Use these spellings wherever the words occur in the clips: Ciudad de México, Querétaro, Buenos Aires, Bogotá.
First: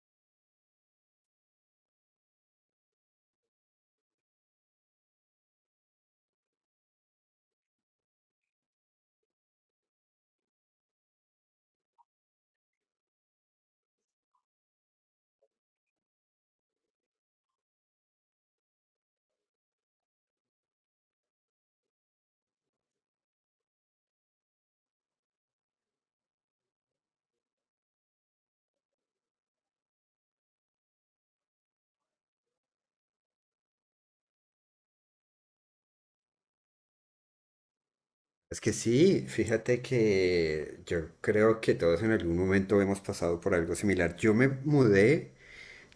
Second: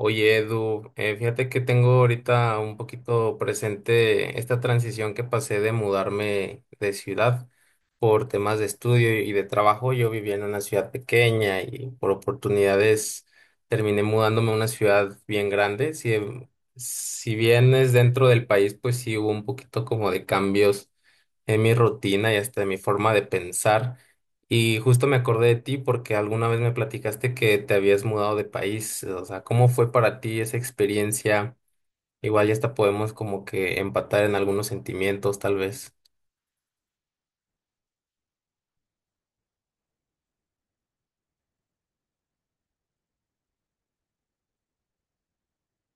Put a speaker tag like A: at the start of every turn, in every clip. A: Oye, Edu, fíjate que tengo ahorita un poquito presente esta transición que pasé de mudarme de ciudad por temas de estudio y de trabajo. Yo vivía en una ciudad pequeña y por oportunidades terminé mudándome a una ciudad bien grande. Si, si bien es dentro del país, pues sí hubo un poquito como de cambios en mi rutina y hasta en mi forma de pensar. Y justo me acordé de ti porque alguna vez me platicaste que te habías mudado de país. O sea, ¿cómo fue para ti esa experiencia? Igual ya hasta podemos como que empatar en algunos sentimientos, tal vez.
B: Es que sí, fíjate que yo creo que todos en algún momento hemos pasado por algo similar. Yo me mudé,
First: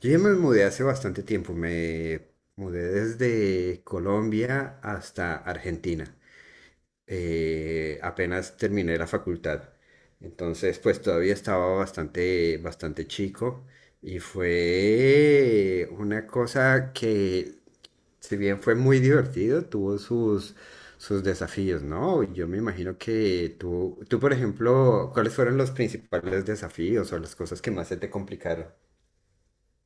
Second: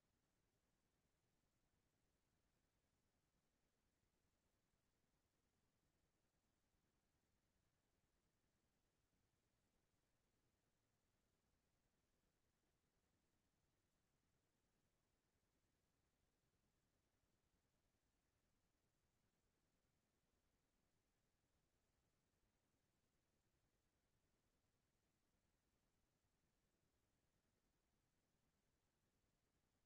B: yo ya me mudé hace bastante tiempo, me mudé desde Colombia hasta Argentina apenas terminé la facultad. Entonces, pues todavía estaba bastante, bastante chico y fue una cosa que, si bien fue muy divertido, tuvo sus, sus desafíos, ¿no? Yo me imagino que tú, por ejemplo, ¿cuáles fueron los principales desafíos o las cosas que más se te complicaron?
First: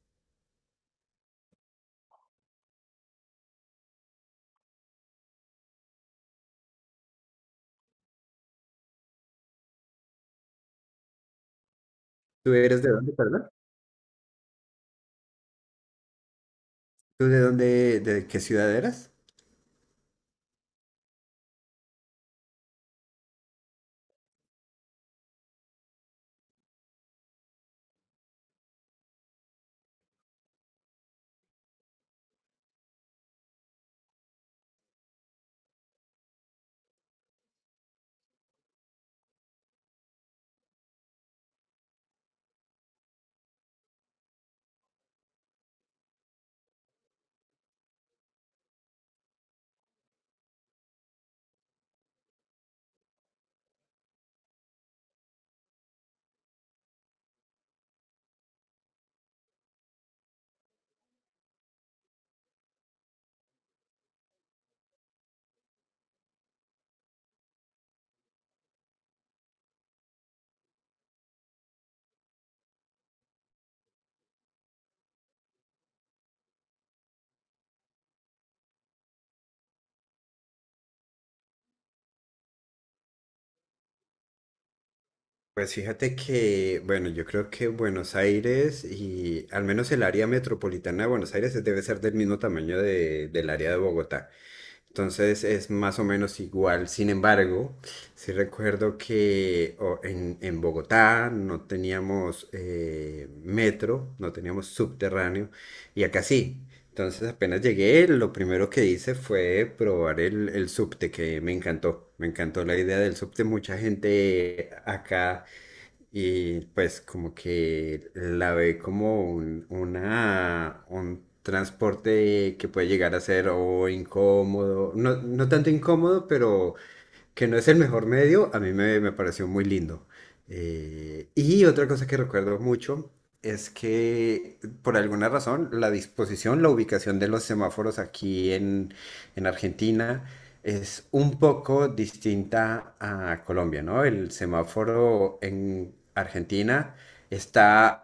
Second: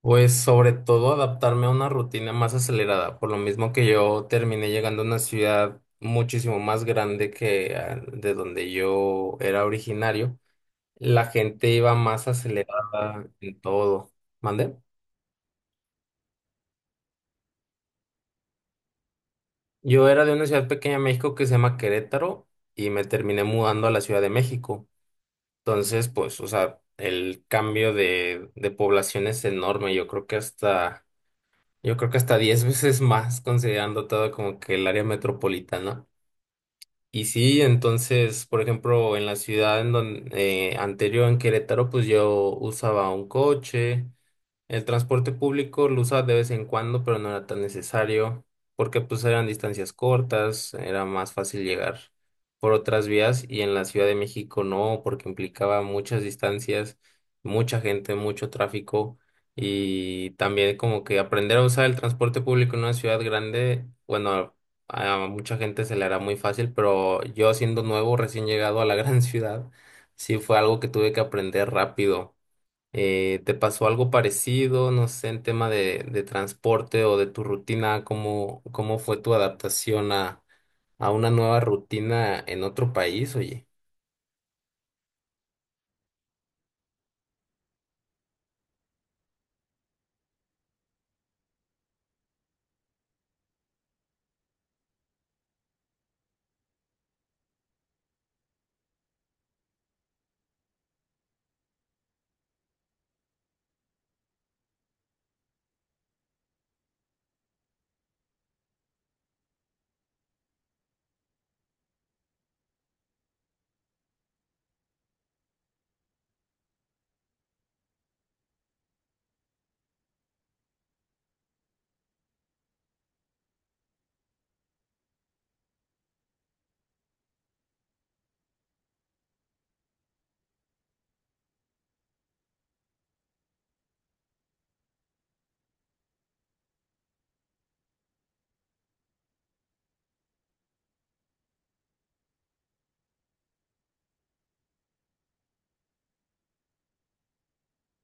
A: Pues sobre todo adaptarme a una rutina más acelerada, por lo mismo que yo terminé llegando a una ciudad muchísimo más grande que de donde yo era originario. La gente iba más
B: ¿Tú eres de dónde,
A: acelerada
B: perdón?
A: en todo. ¿Mande?
B: ¿Tú de dónde, de qué ciudad eras?
A: Yo era de una ciudad pequeña en México que se llama Querétaro y me terminé mudando a la Ciudad de México. Entonces, pues, o sea, el cambio de población es enorme. Yo creo que hasta 10 veces más considerando todo como que el área metropolitana. Y sí, entonces, por ejemplo, en la ciudad anterior en Querétaro, pues yo usaba un coche. El transporte público lo usaba de vez en cuando, pero no era tan necesario, porque pues eran distancias cortas, era más fácil llegar por otras vías y en la Ciudad de México no, porque implicaba muchas distancias, mucha gente, mucho tráfico y también como que aprender a usar el transporte público en una ciudad grande, bueno, a mucha gente se le hará muy fácil, pero yo siendo nuevo, recién llegado a la gran ciudad, sí fue algo que tuve que aprender rápido ¿te pasó algo parecido, no sé, en tema de transporte o de tu rutina? ¿Cómo fue tu adaptación a una nueva rutina en otro país, oye?
B: Pues fíjate que, bueno, yo creo que Buenos Aires y al menos el área metropolitana de Buenos Aires debe ser del mismo tamaño del área de Bogotá. Entonces es más o menos igual. Sin embargo, sí recuerdo que en Bogotá no teníamos metro, no teníamos subterráneo y acá sí. Entonces apenas llegué, lo primero que hice fue probar el subte, que me encantó. Me encantó la idea del subte. Mucha gente acá y pues como que la ve como un transporte que puede llegar a ser o incómodo, no, no tanto incómodo, pero que no es el mejor medio. A mí me pareció muy lindo. Y otra cosa que recuerdo mucho es que por alguna razón la disposición, la ubicación de los semáforos en Argentina es un poco distinta a Colombia, ¿no? El semáforo en Argentina está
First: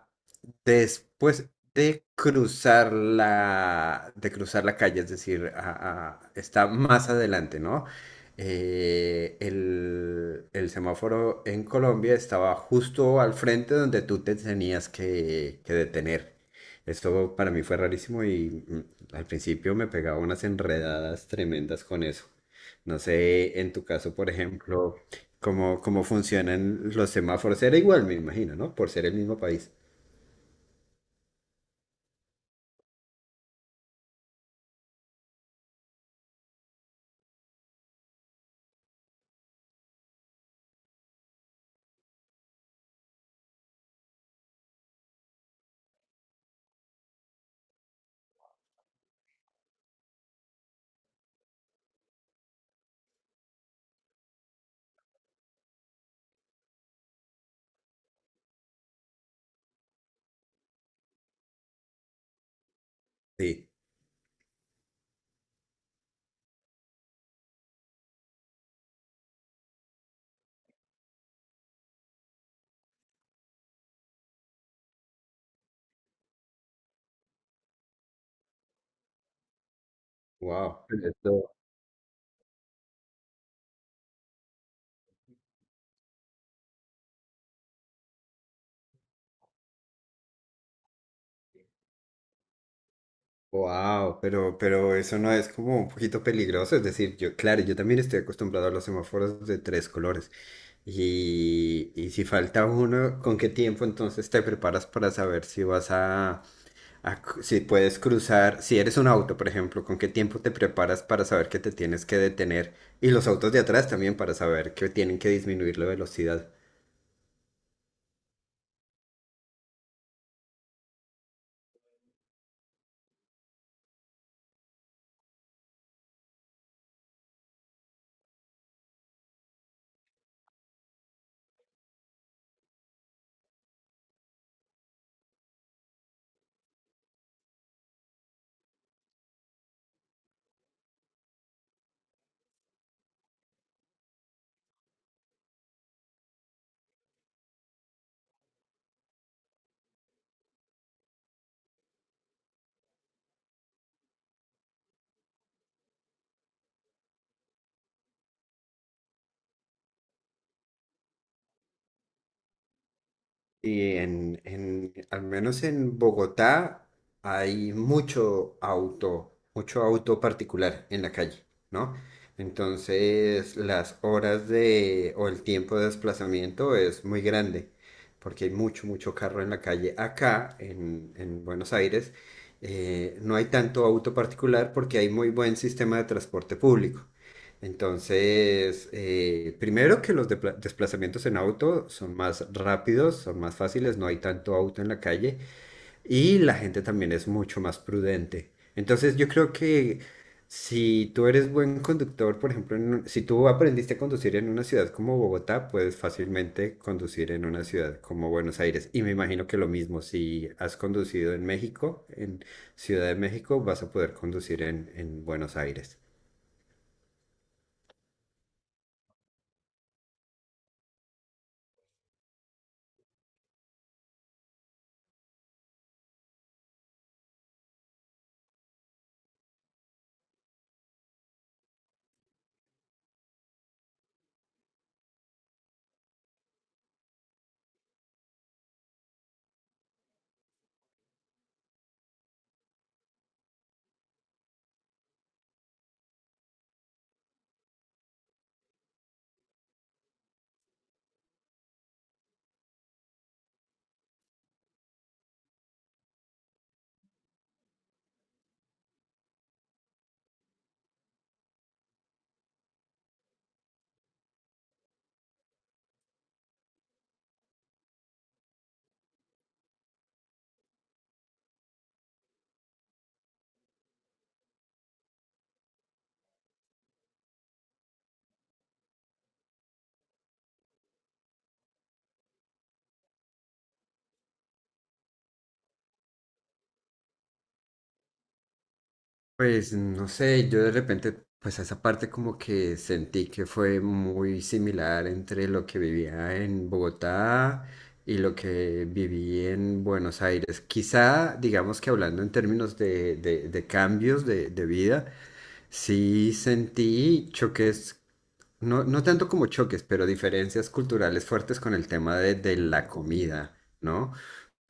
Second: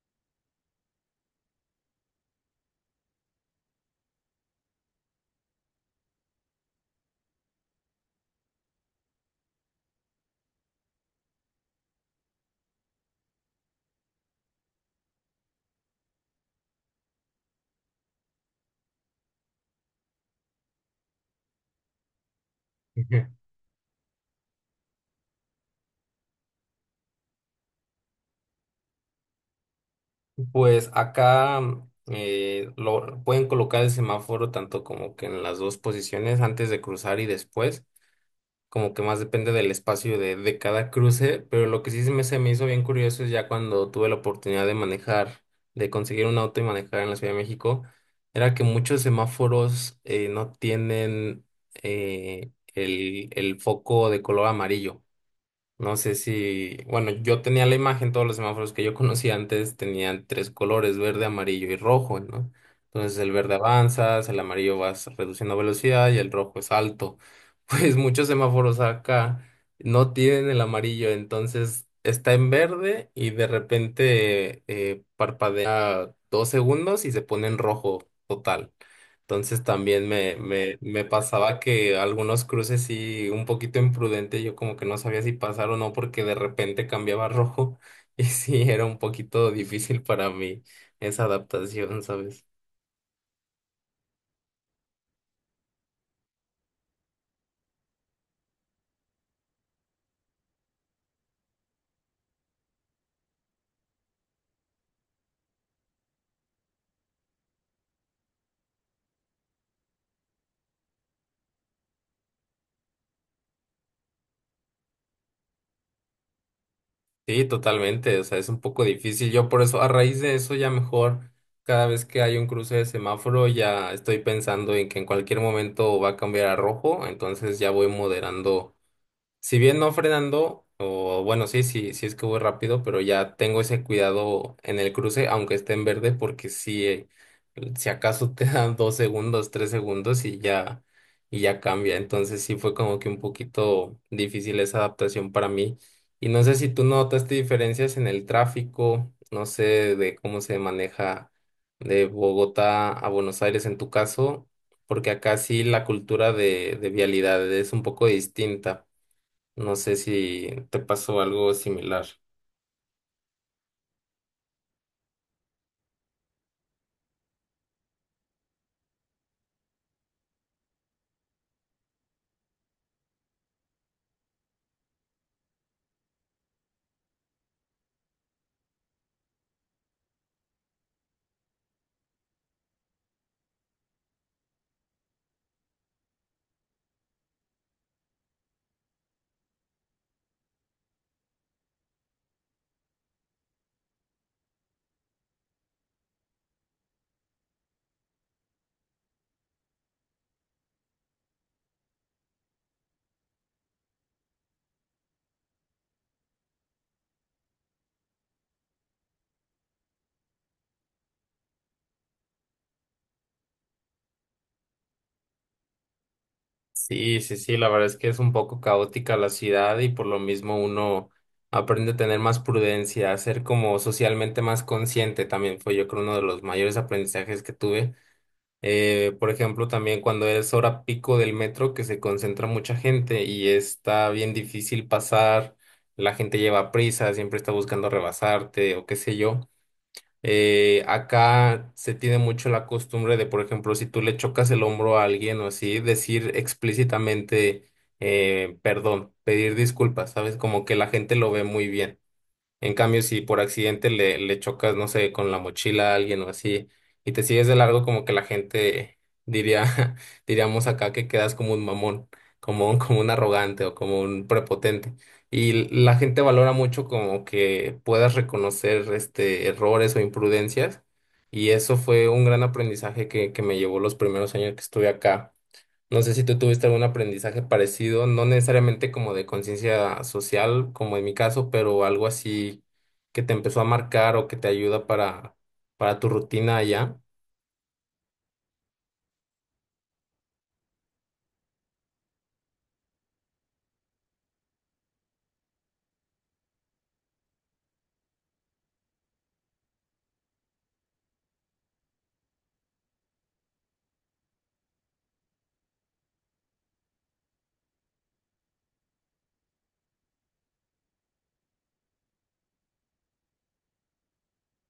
B: después de cruzar de cruzar la calle, es decir, está más adelante, ¿no? El semáforo en Colombia estaba justo al frente donde tú te tenías que detener. Esto para mí fue rarísimo y, al principio me pegaba unas enredadas tremendas con eso. No sé, en tu caso, por ejemplo, cómo funcionan los semáforos. Era igual, me imagino, ¿no? Por ser el mismo país.
A: Ujú. Pues acá pueden colocar el semáforo tanto como que en las dos posiciones, antes de cruzar y después, como que más depende del espacio de cada cruce, pero lo que sí se me hizo bien curioso es ya cuando tuve la oportunidad de manejar, de conseguir un auto y manejar en la Ciudad de México, era que muchos semáforos no tienen el foco de color amarillo. No sé si, bueno, yo tenía la imagen, todos los semáforos que yo conocía antes tenían tres colores, verde, amarillo y rojo, ¿no? Entonces el verde
B: Sí.
A: avanzas, el amarillo vas reduciendo velocidad y el rojo es alto. Pues muchos semáforos acá no tienen el amarillo, entonces está en verde y de repente parpadea 2 segundos y se pone en rojo total. Entonces también me, me,
B: Wow.
A: me pasaba que algunos cruces sí, un poquito imprudente, yo como que no sabía si pasar o no porque de repente cambiaba a rojo y sí, era un poquito difícil para mí esa adaptación, ¿sabes?
B: Wow, pero, eso no es como un poquito peligroso. Es decir, yo, claro, yo también estoy acostumbrado a los semáforos de tres colores. Y si falta uno, ¿con qué tiempo entonces te preparas para saber si vas a, si puedes cruzar? Si eres un auto, por ejemplo, ¿con qué tiempo te preparas para saber que te tienes que detener? Y los autos de atrás también para saber que tienen que disminuir la velocidad.
A: Sí, totalmente, o sea, es un poco difícil. Yo por eso, a raíz de eso ya mejor, cada vez que hay un cruce de semáforo ya estoy pensando en que en cualquier momento va a cambiar a rojo, entonces ya voy moderando. Si bien no frenando, o bueno, sí, sí, sí es que voy rápido, pero ya tengo ese cuidado en el cruce, aunque esté en verde, porque si, si acaso te dan 2 segundos, 3 segundos y ya cambia. Entonces sí fue como que un poquito difícil esa adaptación para mí. Y no sé si tú notaste diferencias en el tráfico, no sé de cómo se maneja de Bogotá a Buenos Aires en tu caso, porque acá sí la cultura de vialidad es un poco distinta. No sé si te pasó algo similar.
B: Y al menos en Bogotá hay mucho auto particular en la calle, ¿no? Entonces las horas de o el tiempo de desplazamiento es muy grande porque hay mucho, mucho carro en la calle. Acá en Buenos Aires no hay tanto auto particular porque hay muy buen sistema de transporte público. Entonces, primero que los desplazamientos en auto son más rápidos, son más fáciles, no hay tanto auto en la calle y la gente también es mucho más prudente. Entonces, yo creo que si tú eres buen conductor, por ejemplo, si tú aprendiste a conducir en una ciudad como Bogotá, puedes fácilmente conducir en una ciudad como Buenos Aires. Y me imagino que lo mismo, si has conducido en México, en Ciudad de México, vas a poder conducir en Buenos Aires.
A: Sí, sí, sí, la verdad es que es un poco caótica la ciudad y por lo mismo uno aprende a tener más prudencia, a ser como socialmente más consciente también fue yo creo uno de los mayores aprendizajes que tuve. Por ejemplo, también cuando es hora pico del metro que se concentra mucha gente y está bien difícil pasar, la gente lleva prisa, siempre está buscando rebasarte o qué sé yo. Acá se tiene mucho la costumbre de, por ejemplo, si tú le chocas el hombro a alguien o así, decir explícitamente perdón, pedir disculpas, ¿sabes? Como que la gente lo ve muy bien. En cambio, si por accidente le chocas, no sé, con la mochila a alguien o así, y te sigues de largo, como que la gente diría, diríamos acá que quedas como un mamón, como un, como un arrogante o como un prepotente. Y la gente valora mucho como que puedas reconocer este errores o imprudencias. Y eso fue un gran aprendizaje que me llevó los primeros años que estuve acá. No sé si tú tuviste algún aprendizaje parecido, no necesariamente como de conciencia social, como en mi caso, pero algo así que te empezó a marcar o que te ayuda para tu rutina allá.
B: Pues no sé, yo de repente, pues a esa parte como que sentí que fue muy similar entre lo que vivía en Bogotá y lo que viví en Buenos Aires. Quizá, digamos que hablando en términos de, de cambios de vida, sí sentí choques, no, no tanto como choques, pero diferencias culturales fuertes con el tema de la comida, ¿no?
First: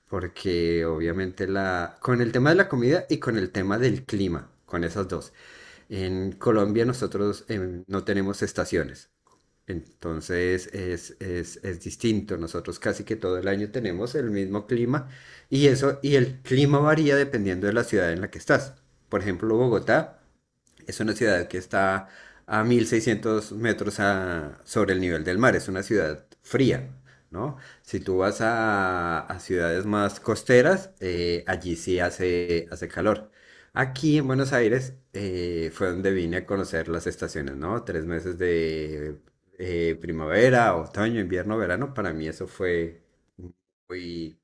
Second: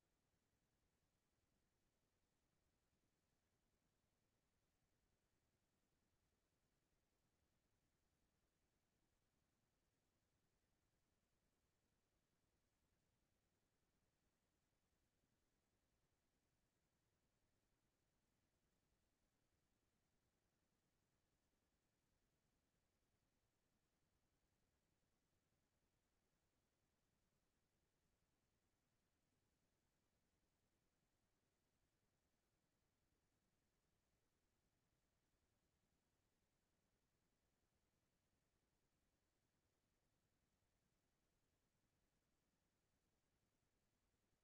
B: Porque obviamente la, con el tema de la comida y con el tema del clima, con esas dos. En Colombia nosotros no tenemos estaciones, entonces es distinto. Nosotros casi que todo el año tenemos el mismo clima y eso, y el clima varía dependiendo de la ciudad en la que estás. Por ejemplo, Bogotá. Es una ciudad que está a 1600 metros sobre el nivel del mar. Es una ciudad fría, ¿no? Si tú vas a ciudades más costeras, allí sí hace, hace calor. Aquí en Buenos Aires fue donde vine a conocer las estaciones, ¿no? Tres meses de primavera, otoño, invierno, verano. Para mí eso fue muy,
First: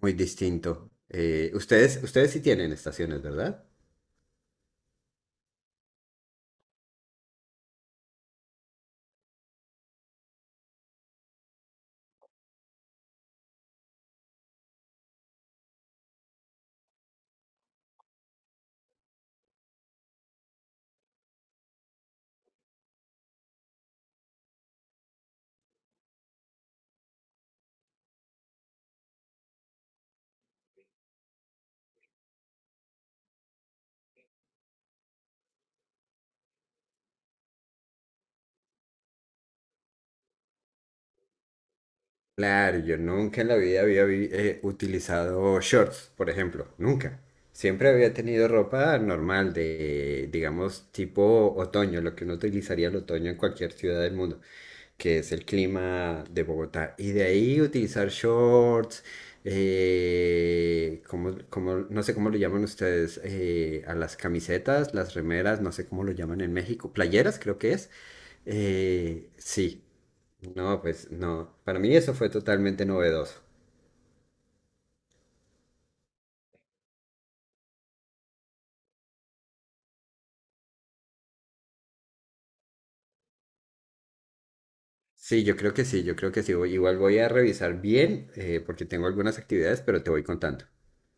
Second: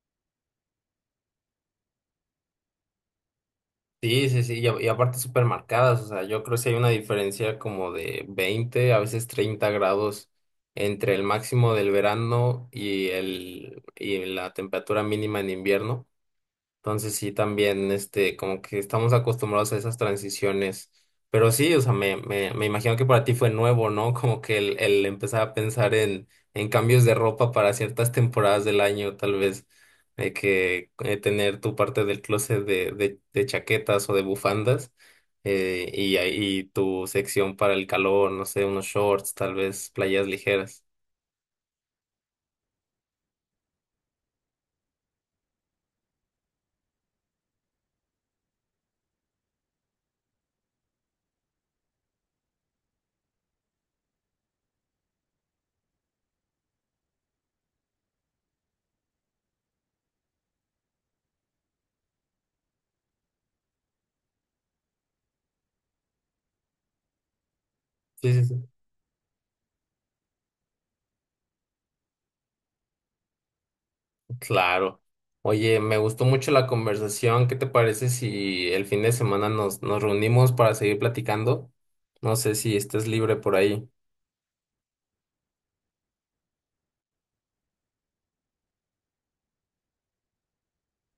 B: muy distinto. Ustedes, ustedes sí tienen estaciones, ¿verdad?
A: Sí, sí, sí, y aparte súper marcadas, o sea, yo creo que sí hay una diferencia como de 20 a veces 30 grados entre el máximo del verano y, el, y la temperatura mínima en invierno. Entonces sí, también, este, como que estamos acostumbrados a esas transiciones. Pero sí, o sea, me imagino que para ti fue nuevo, ¿no? Como que el empezar a pensar en, cambios de ropa para ciertas temporadas del año, tal vez, de que tener tu parte del closet de chaquetas o de bufandas, y tu sección para el calor, no sé, unos shorts, tal vez, playas ligeras.
B: Claro, yo nunca en la vida utilizado shorts, por ejemplo, nunca. Siempre había tenido ropa normal de, digamos, tipo otoño, lo que uno utilizaría el otoño en cualquier ciudad del mundo, que es el clima de Bogotá. Y de ahí utilizar shorts, como, no sé cómo lo llaman ustedes, a las camisetas, las remeras, no sé cómo lo llaman en México, playeras creo que es.
A: Sí, sí, sí.
B: Sí, no, pues no. Para mí eso fue totalmente novedoso.
A: Claro. Oye, me gustó mucho la conversación. ¿Qué te parece si el fin de semana nos reunimos para seguir platicando? No sé si estés libre por ahí.
B: Sí, yo creo que sí, yo creo que sí. Igual voy a revisar bien, porque tengo algunas actividades, pero te voy contando.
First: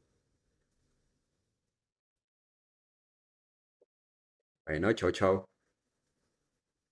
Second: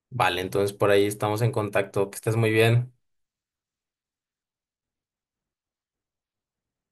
A: Vale, entonces por ahí estamos en contacto. Que estés muy bien.
B: Bueno, chao, chao.